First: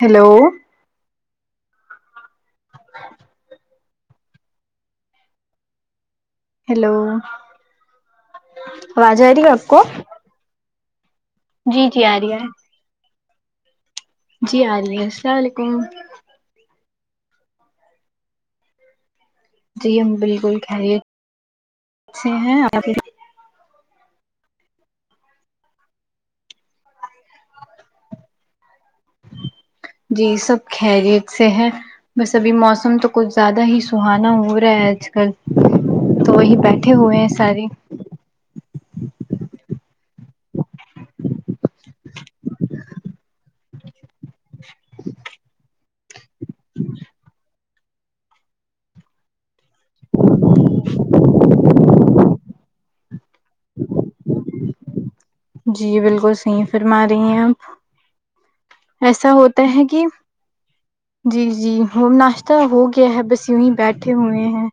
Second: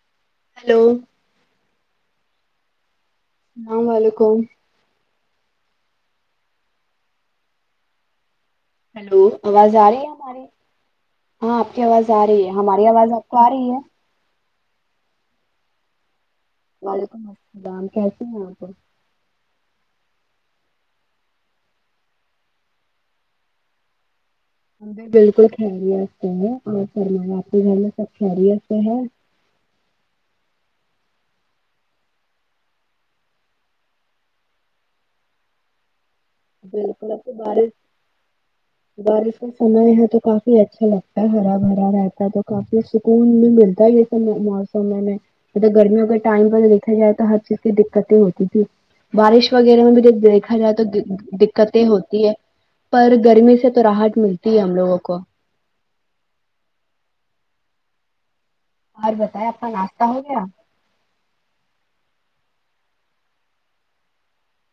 Hello hello اللام و علیکم ہیلو ہیلو آواز آ رہی ہے آپ آواز کو آ رہی ہے ہماری ہاں آپ کی آواز آ رہی ہے ہماری آواز آپ کو آ رہی ہے جی آ رہی ہے السلام علیکم وعلیکم السلام کیسے ہیں آپ جی ہم بالکل خیریت سے ہیں آ ہم بھی بالکل خیریت سے ہے اور فرماے آپ کے گھر میں سب خیریت سے ہے جی سب خیریت سے ہے بس ابھی موسم تو کچھ زیادہ ہی سہانا ہو رہا ہے آج کل تو وہی بیٹھے بالکل ہوئے اب ہیں تو سارے بارش بارش کا سمے ہے تو کافی اچھا لگتا ہے ہرا بھرا رہتا ہے تو کافی سکون بھی ملتا ہے یہ مو موسم میں مطلب گرمیوں ٹائم پر دیکھا جائے تو ہر چیز کی دقتیں ہوتی تھی بارش وغیرہ میں بھی جب دیکھا جائے تو دقتے ہوتی ہے پر گرمی سے تو راحت ملتی ہے ہم لوگوں کو جی بلکل سہی فرما رہی ہیں آپ اور ایسا بتائیں آپ ہوتا کا ہے کہ ناشتہ ہو گیا جی جی وہ ناشتہ ہو گیا ہے بس یوں ہی بیٹھے ہوئے ہیں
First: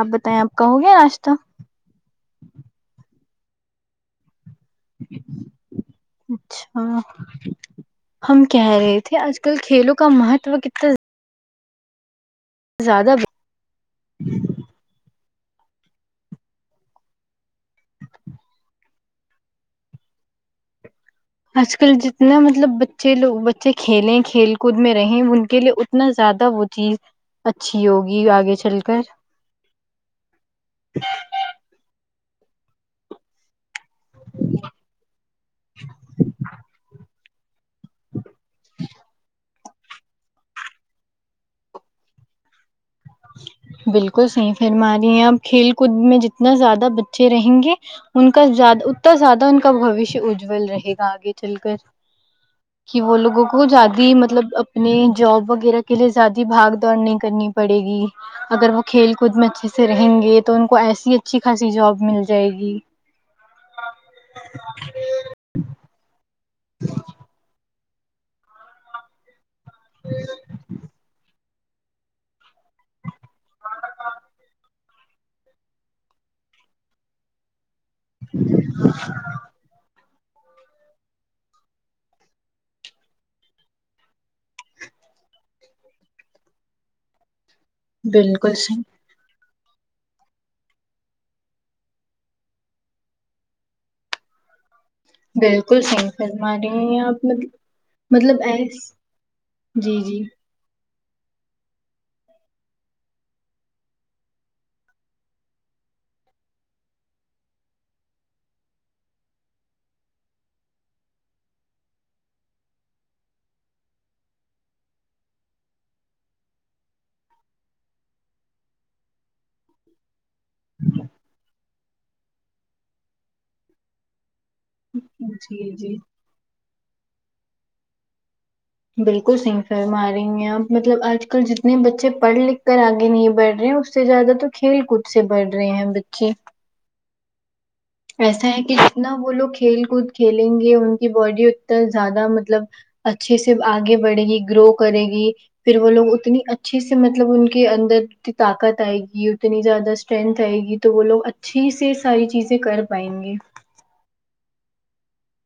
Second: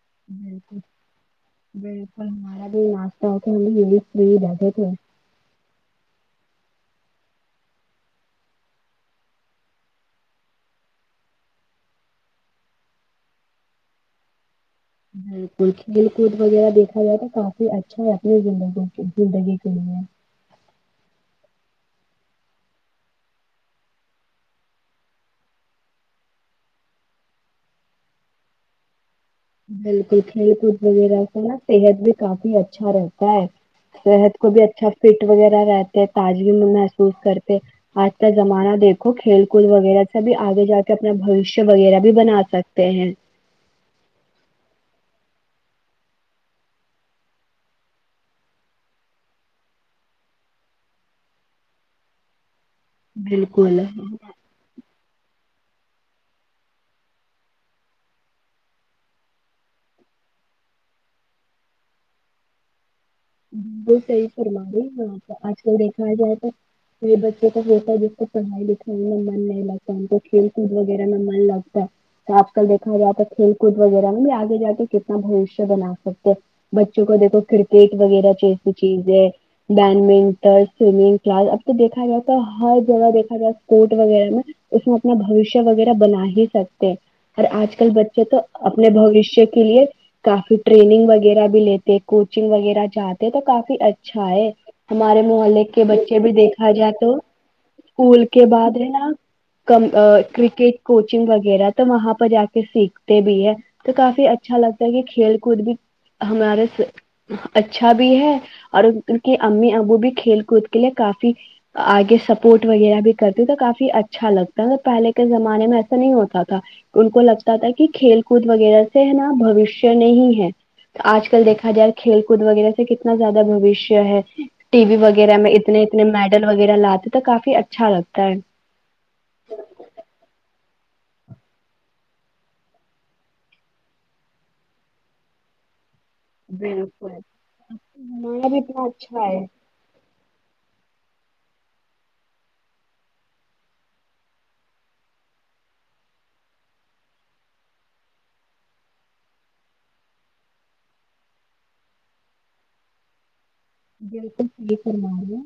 آپ بتائیں آپ کا ہو گیا ناشہ بلکل ہمارا بھی ناشتہ ہو تو ہم بھی یہی فری بیٹھے تھے اچھا ہم کہہ رہے تھے آج کل کھیلوں کا مہاتوے کتنا زیادہ بلکل کھیل کود وغیرہ دیکھا جائے تو کافی اچھا ہے اپنی زندگ زندگی کے لیے آج کل جتنا مطلب بچے لوگ بچے کھیلیں کھیل کود میں رہے ان کے لیے اتنا زیادہ وہ چیز اچھی ہوگی آگے چل کر بلکل کھیل کود وغیرہ س نا صحت بھی کافی اچھا رہتا ہے صحت کو بھی اچھا فٹ وغیرہ رہتے تازگی میں محسوس کرتے آج کا زمانہ دیکھو کھیل بلکل وغیرہ سبھی آگے جا کے اپنا بھشیہ وغیرہ بھی بنا سکتے ہیں بلکل سہی فر مارہی ہے اپ کھیل کود میں جتنا زیادہ بچے رہیں گے ان کا زدہ اتنا زیادہ ان کا بوشیہ اجل رہے گا آگے چل کر کہ وہ لوگوں کو بالکل زیادہ مطلب اب اپ جاب وغیرہ کے لیے زیادہ بھاگ دوڑ نہیں کرنی پڑے گی اگر وہ کھیل کود میں اچھے سے رہیں گے تو ان کو ایسی اچھی خاصی جاب مل جائے گی بلکل سہی فرما رہی ہو آج کل دیکھا جائے تو یہے بچوں کا ہوتا ہے جس کو پڑھائی لکھائی من نہیں لگتا ہم کو کھیل کود وغیرہ نہ من لگتا آج کل دیکھا جاتا ہے کھیل کود وغیرہ میں بھی آگے جا کے کتنا بوشیہ بنا سکتے بچوں کو دیکھو کرکٹ وغیرہ جیسی چیز ہے بیڈمنٹن سومنگ کلاس اب تو دیکھا جائے تو ہر جگہ دیکھا جائے اسپورٹ وغیرہ میں اس میں اپنا بوشیہ وغیرہ بنا ہی سکتے اور آج کل بچے تو بالکل صحیح اپنے بوشیہ کے لیے کافی ٹریننگ وغیرہ بھی لیتے ہیں کوچنگ وغیرہ جاتے تو کافی اچھا ہے ہمارے محلے بالکل کے صحیح بچے بھی فرما رہی دیکھا جائے ہیں تو آپ مطلب اسکول مطلب کے ایس بعد ہے نا کا جی جی کرکٹ کوچنگ وغیرہ تو وہاں پر جا کے سیکھتے بھی ہیں تو کافی اچھا لگتا ہے کہ کھیل کود بھی ہمارے اچھا بھی ہے اور ان کی امی ابو بھی کھیل کود کے لیے کافی آگے سپورٹ وغیرہ بھی کرتی تو کافی اچھا لگتا ہے پہلے کے زمانے میں ایسا نہیں ہوتا تھا ان کو لگتا تھا کہ کھیل کود وغیرہ سے ہے نا بوشیہ نہیں ہے آج کل دیکھا جائے کھیل خود وغیرہ سے کتنا زیادہ بوشیہ ہے ٹی وی وغیرہ میں جی اتنے جی اتنے مے وغیرہ لاتے تو کافی اچھا لگتا ہے بالکل سہی فرما رہی ہیں آپ مطلب آج کل جتنے بچے پڑھ لکھ کر آگے نہیں بڑھ رہے سب سے زیادہ تو کھیل کود سے بڑھ رہے ہیں بچے بلکل ایسا ہے کہ جتنا وہ لوگ کھیل کود کھیلیں گے ان کی باڈی اتنا زیادہ مطلب اچھے سے آگے بڑھے گی گرو کرے گی پھر وہ لوگ اتنی اچھے سے مطلب ان کے اندر طاقت آئے گی اتنی زیادہ اسٹرینتھ آئے گی تو وہ لوگ اچھی سے ساری چیزیں کر پائیں گے بلکل ٹھیک فرما رہی ہو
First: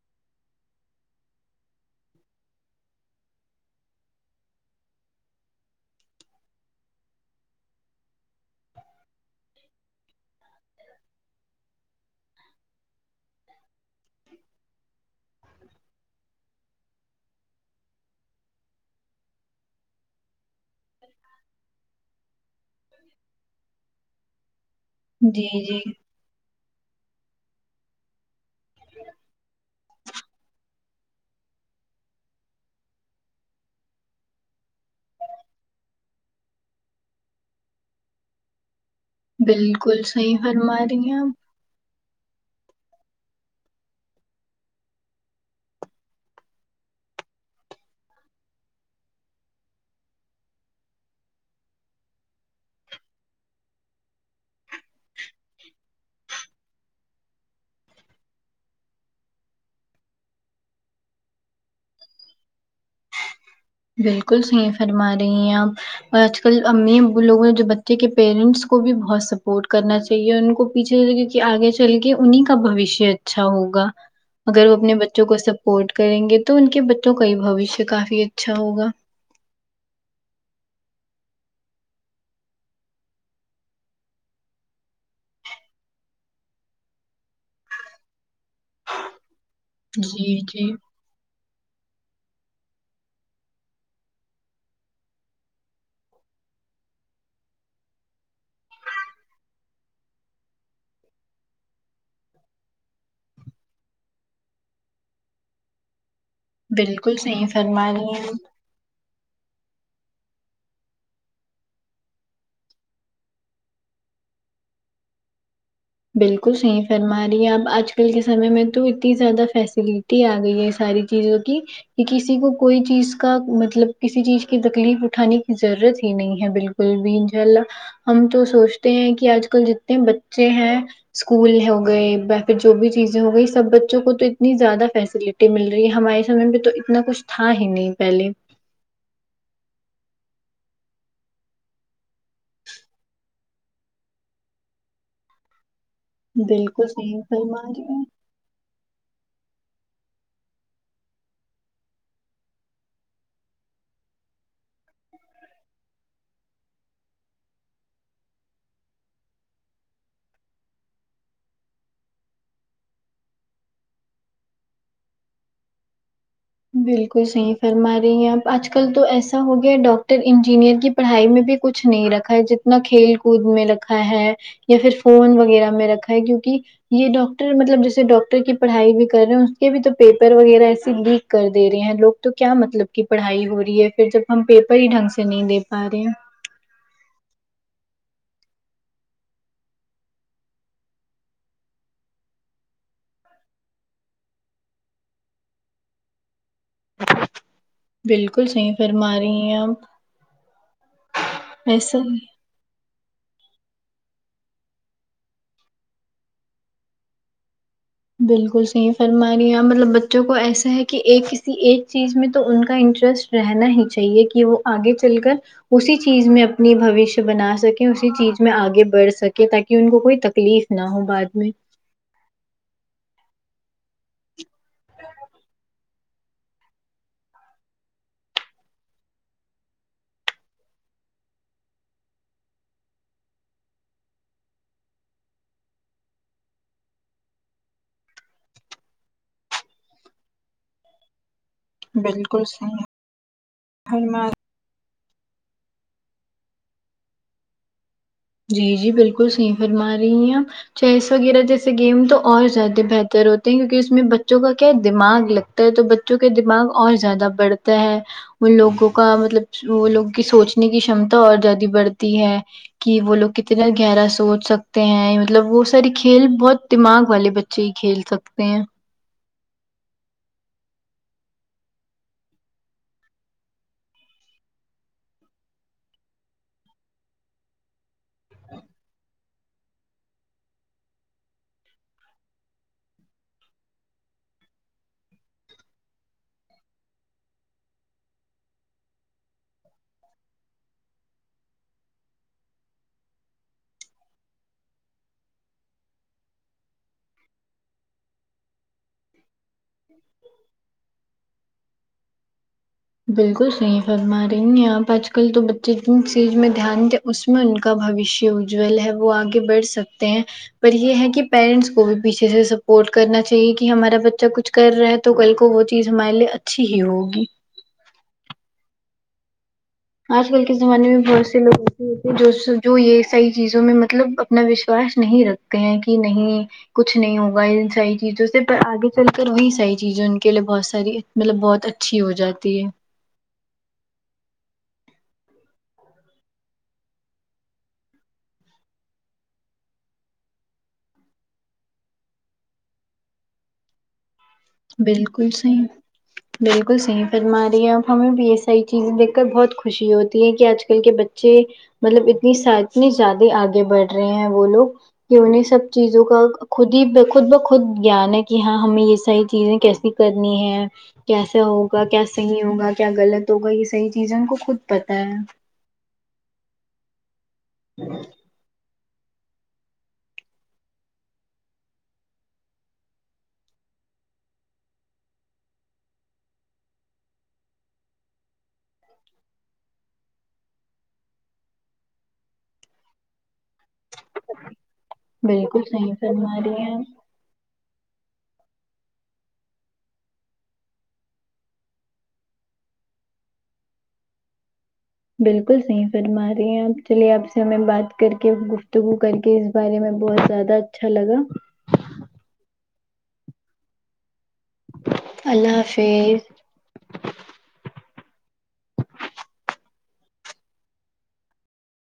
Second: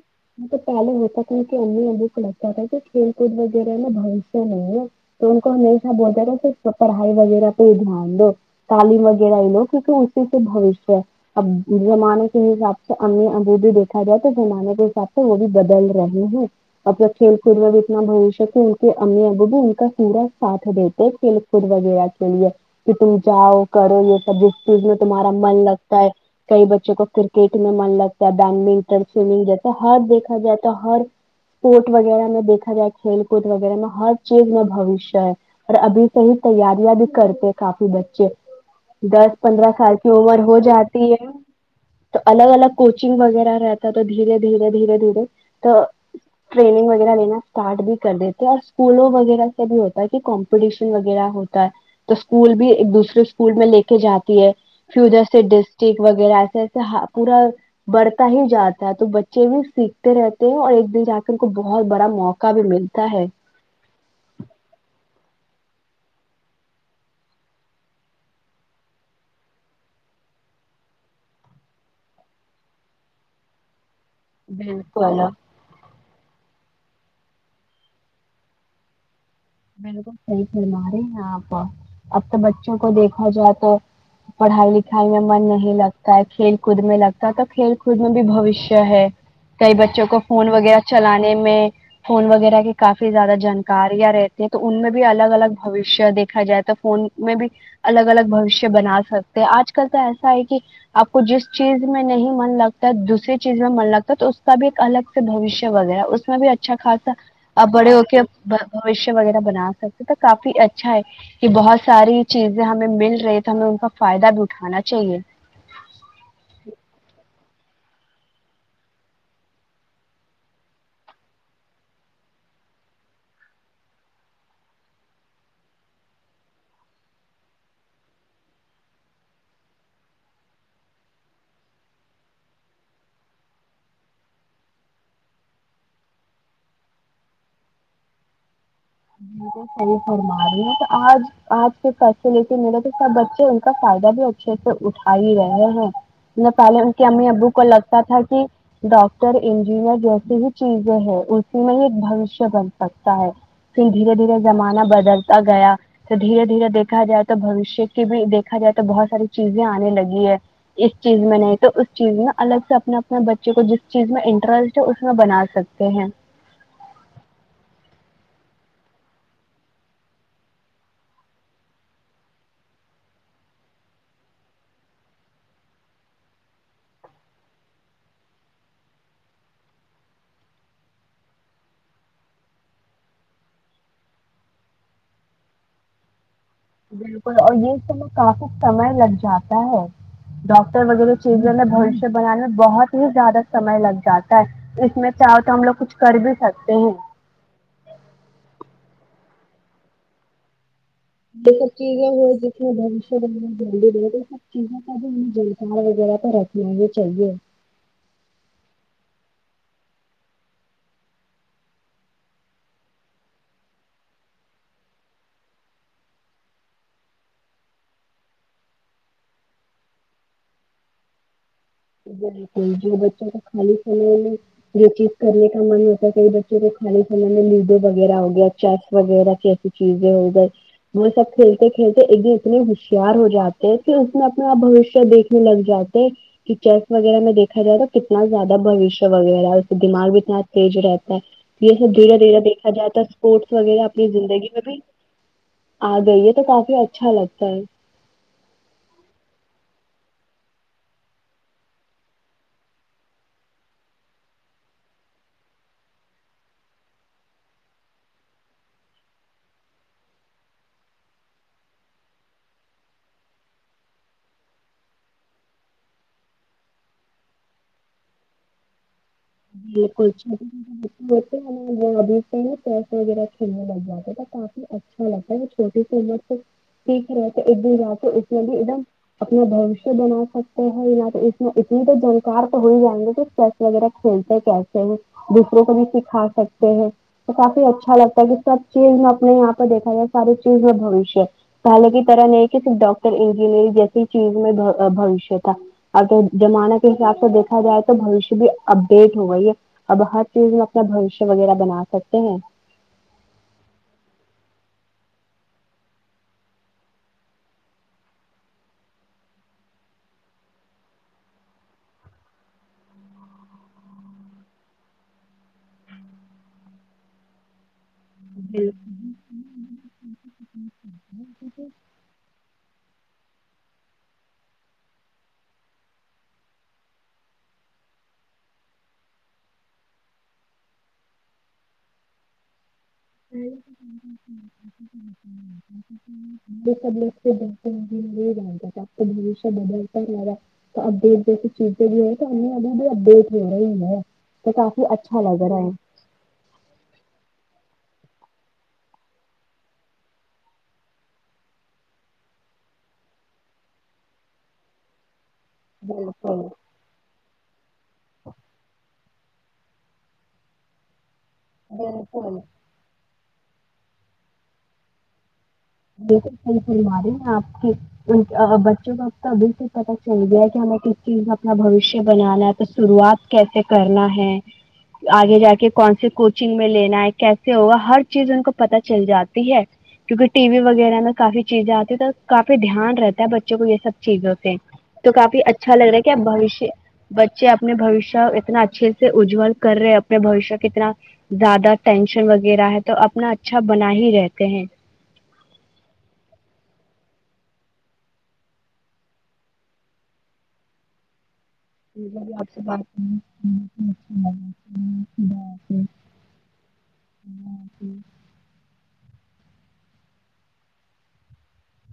تو پہلے ہوتا کیونکہ امی ابو کو لگتا تھا کہ کھیل کود وغیرہ میں بوشیہ نہیں ہے تو ان کو ہمیشہ بولتا تھا صرف پڑھائی وغیرہ پہ ہی دھیان دو تعلیم وغیرہ ہے لو کیونکہ اسی سے بھوشیہ ہے اب اس زمانے کے حساب تو امی ابو بھی دیکھا جائے تو زمانے کے حساب سے وہ بھی بدل رہے ہیں اپنا کھیل کود میں بھی اتنا بھوشیہ کہ ان کے امی ابو بھی ان کا پورا ساتھ دیتے کھیل کود وغیرہ کے لیے کہ تم جاؤ کرو یہ سب جس چیز میں تمہارا جی من جی لگتا ہے کئی بچوں کو کرکٹ من لگتا ہے بیڈمنٹن سومنگ جیسا ہر دیکھا جائے تو ہر اسپورٹ وغیرہ میں دیکھا جائے کھیل کود وغیرہ میں ہر چیز میں بھوشیہ ہے اور ابھی سے ہی تیاریاں بھی کرتے کافی بچے دس پندرہ سال بالکل کی صحیح عمر ہو فرما رہی جاتی ہیں ہے آپ تو الگ الگ کوچنگ وغیرہ رہتا تو دھیرے دھیرے دھیرے دھیرے تو ٹریننگ وغیرہ لینا اسارٹ بھی کر دیتے اور اسکولوں وغیرہ سے بھی ہوتا ہے کہ کو شن وغیرہ ہوتا ہے تو اسکول بھی ایک دوسرے اسکول میں لے کے جاتی ہے پھر جیسے ڈسٹک وغیرہ ایسے ایسے پورا بڑھتا ہی جاتا ہے تو بچے بھی سیکھتے رہتے ہیں اور ایک دن جا کے ان کو بہت بڑا موقع کا بھی ملتا ہے بالکل صحیح فرما رہی ہیں آپ اور آج کل امی ابو لوگ ہیں بچے کے پیرنٹس کو بھی بہت سپورٹ کرنا چاہیے تو یہ ان کو پیچھے کیکہ آگے چل کے انہیں کا بھوشیہ اچھا ہوگا اگر وہ اپنے بالکل بچوں کو سپورٹ کریں گے تو ان کے بچوں کا ہی بھوشیہ کافی اچھا ہوگا بالکل صحیح فرما رہے ہیں آپ اب تو بچوں کو دیکھا جائے تو پڑھائی لکھائی میں من نہیں لگتا ہے کھیل کود میں لگتا ہے تو کھیل کود میں بھی بھوشیہ ہے کئی بچوں کو جی فون جی وغیرہ چلانے میں فون وغیرہ کی کافی زیادہ جانکاریاں رہتی تو ان میں بھی الگ الگ بھوشیہ دیکھا جائے تو فون میں بھی الگ الگ بھشیہ بنا سکتے آج کل تو ایسا ہے کہ آپ کو جس چیز میں نہیں من لگتا دوسری چیز میں من لگتا ہے تو اس کا بھی ایک الگ بھوشیہ وغیرہ اس میں بھی اچھا خاصا بالکل صحیح فرما بڑے رہی ہو ہیں کے آپ۔ ب وغیرہ بنا سکتے ہیں تو کافی اچھا ہے یہ بہت ساری چیزیں ہمیں مل رہی تو ہمیں ان کا فائدہ بھی اٹھانا چاہیے بالکل صحیح فرما رہی ہے اب آج کل کے سمے میں تو اتنی زیادہ فیسلی تی آ گئی ہے ساری چیزوں کی کہ کسی کو کوئی چیز کا مطلب کسی چیز کی تکلیف اٹھانے کی ضرورت ہی نہیں ہے بالکل کل بھی انشاء اللہ ہم تو سوچتے ہیں کہ آج کل جتنے بچے ہیں اسکول ہو گئے یا پھر جو بھی چیزیں ہو گئی سب بچوں کو تو اتنی زیادہ فیسلٹی مل رہی ہے ہمارے سمے میں تو اتنا کچھ تھا ہی نہیں پہلے بالکل صحیح فرما رہی ہیں تو آج آج کی فیسلٹی ملے تو سب بچے ان کا فائدہ بھی اچھے سے اٹھا ہی رہے ہیں میں پہلے بالکل ان کے صحیح امی ابو فرما کو رہی ہیں لگتا تھا کہ ڈاکٹر انجینئر جیسی ہی چیزیں ہے اس میں ایک بھوشیہ بن سکتا ہے پھر دھیرے دھیرے زمانہ بدلتا گیا تو دھیرے دھیرے دیکھا جائے تو بوشیہ کی بھی دیکھا جائے تو بہت ساری چیزیں آنے لگی ہے اس چیز میں نہیں تو اس چیز میں الگ سے اپنے اپنے بچوں کو جس چیز میں انٹرسٹ ہے اس میں بنا سکتے تے ہیں بالکل صحیح فرما رہی ہیں آپ آج کل تو ایسا ہو گیا ڈاکٹر انجینئر کی پڑھائی میں بھی کچھ نہیں رکھا ہے جتنا کھیل کود میں رکھا ہے یا پھر فون وغیرہ میں رکھا ہے کیونکہ یہ ڈاکٹر مطلب جیسے ڈاکٹر کی پڑھائی بھی کر رہے ہیں اس کے بھی تو پیپر وغیرہ ایس لیک کر دے رہے ہیں لوگ تو کیا مطلب کہ پڑھائی ہو رہی ہے پھر جب ہم پیپر ہی ڈھنگ سے نہیں دے پا رہے ہیں بالکل اور یہ سب میں کافی سمے لگ جاتا ہے ڈاکٹر وغیرہ چیزوں میں بوشیہ بنانے میں بہت ہی زیادہ سمئے لگ جاتا ہے اس میں چاہو تو ہم لوگ کچھ کر بھی سکتے ہیں بالکل صحیح فرمارہی ہیں آپ یہ سب ایسا چیزے ہو گی [unintelligible] تو سب چیز کا ہمیں جلکار وغیرہ تو رکھ چاہیے بالکل صحیح فرمارہے مطلب بچوں کو ایسا ہے کہ ایک کسی ایک چیز میں تو ان کا انٹرسٹ رہنا ہی چاہیے کہ وہ آگے چل کر اسی چیز میں اپنی بوشیہ بنا سکیں اسی چیز میں آگے بڑھ سکے تاکہ ان کو کوئی تکلیف نہ ہو بعد میں بالکل جو بچوں کا خالی سمے میں جو چیز کرنے کا من ہوتا ہے کئی بچوں کو خالی سمے میں لوڈو وغیرہ ہو گیا چیس وغیرہ کیسی چیزے ہوگی وہ سب کھیلتے کھیلتے ایک دن اتنے ہوشیار ہو جاتے ہیں کہ اس میں اپنا بوشیہ دیکھ پھر لگ جاتے کہ چیس وغیرہ میں دیکھاائے تو کتنا زیادہ بوشیہ وغیرہ ہے اس کا دماغ بھی اتنا تیز رہتا ہے یہ سب دھیرا دھیرا بالکل دیکھا صحیح جایے تو اسپورٹس وغیرہ اپنی زندگی ابھی آ گئی ہے تو کافی اچھا لگتا ہے جی جی بالکل صحیح فرما رہی ہیں آپ چیس وغیرہ جیسے گیم تو اور زیادہ بہتر ہوتے ہیں کیونکہ اس میں بچوں کا کیا دماغ لگتا تو بچوں کے دماغ اور زیادہ بڑھتا ہیں ان لوگوں کا مطلب وہ لوگوں کی سوچنے کی شمتا اور زیادہ بڑھتی ہے کہ وہ لوگ کتنا گہرا سوچ سکتے ہیں مطلب وہ سارے کھیل بہت دماغ والے بچے ہی کھیل سکتے تے ہیں بالکل ہو وہ ابھی سے ہی نا پیسے وغیرہ کھیلنے لگ جاتے تو کافی اچھا لگتا ہے چھوٹی سی عمر تو ٹھیک ہی رہ تو ادر کے اس ہی ایک دم اپنا بوشیہ بنا سکتے ہیں نہ تو اس میں اتنی تو جانکار تو ہو ہی جائیں گے کہ چیس وغیرہ کھیل وہ کیسے ہیں دوسروں کو بھی سکھا سکتے ہیں تو کافی اچھا لگتا ہے کہ سب چیز میں اپنے یہاں پہ دیکھا جائے ساری چیز میں بھشیہ حالک کی طرح نہیں کہ صرف ڈاکٹر انجینئرگ جیسے ہی چیز میں بوشیہ تھا اگر زمانہ کے حساب سے دیکھا جائے تو بوشیہ بھی اب لیٹ ہو گئی یہ اب ہر چیز میں اپنا بوشیہ وغیرہ بنا سکتے ہیں بالکل صحیح فرما رہی ہیں آپ آج کل تو بچے جن چیز میں دھیان اس میں ان کا بوشیہ اجل ہے وہ آگے بڑھ سکتے ہیں پر یہ ہے کہ پیرنٹس کو بھی پیچھے سے سپورٹ کرنا چاہیے کہ ہمارا بچہ کچھ کر رہے تو کل کو وہ چیز ہمارے لیے اچھی ہی ہوگی جی آج کل کے زمانے میں بہت سے لوگ ایسے ہوتے ہیں جو جو یہ صحیح چیزوں میں مطلب اپنا وشواس نہیں رکھتے ہیں کہ نہیں کچھ نہیں ہوگا ان ساری چیزوں سے پر آگے چل کر وہیں ساری چیزیں ان کے لیے بہت ساری مطلب بہت اچھی ہو جاتی ہے [inaudible] تو اپڈیٹ جس چیز بھی ہے کرنی وال بھی اپڈیٹ جو رہا ہی ہے تو کافی اچھا بالکل لگ رہا صحیح ہے بالکل صحیح فرما رہی ہے اب ہمیں بھی یہ ساری چیزیں دیکھ کر بہت خوشی ہوتی ہے کہ آج کل کے بچے مطلب اتنی اتنے زیادہ آگے بڑھ رہے ہیں وہ لوگ کہ انہیں سب چیزوں کا بالکل خود ہی خود بخود گیان ہے کہ ہاں ہمیں یہ ساری چیزیں کیسی کرنی ہے کیسا ہوگا کیا بالکل صحیح ہوگا کیا غلط تو ہوگا یہ صحیح چیزیں ان کو خود پتہ ہے بالکل صحیح فرما رہی ہیں آپ بچوں کا اب تو ابھی سے پتہ چل گیا ہے کہ ہمیں کس چیز میں اپنا بھوشیہ بنانا ہے تو شروعات کیسے کرنا ہے آگے جا کے کون سے کوچنگ میں لینا ہے کیسے ہوگا ہر چیز ان کو پتا چل جاتی ہے کیونکہ ٹی وی وغیرہ میں کافی چیزیں آتی ہے تو کافی دھیان رہتا ہے بچوں کو یہ سب چیزوں سے تو کافی بالکل اچھا لگ صحیح رہا ہے کیا اب فرما رہی بھوشیے ہیں آپ بچے اپنے بوشیہ اتنا اچھے سے اجل کر رہے ہیں اپنے بوشیہ کے اتنا زیادہ ٹینشن وغیرہ ہے تو اپنا اچھا بنا ہی رہتے ہیں بالکل صحیح فرما رہی ہیں آپ چلیے آپ سے ہمیں بات کر کے گفتگو کر کے کہ اس بارے میں بہت زیادہ اچھا لگا مجھے بھی اپ سے بات کر کے اچھا لگا اللہ حافظ جی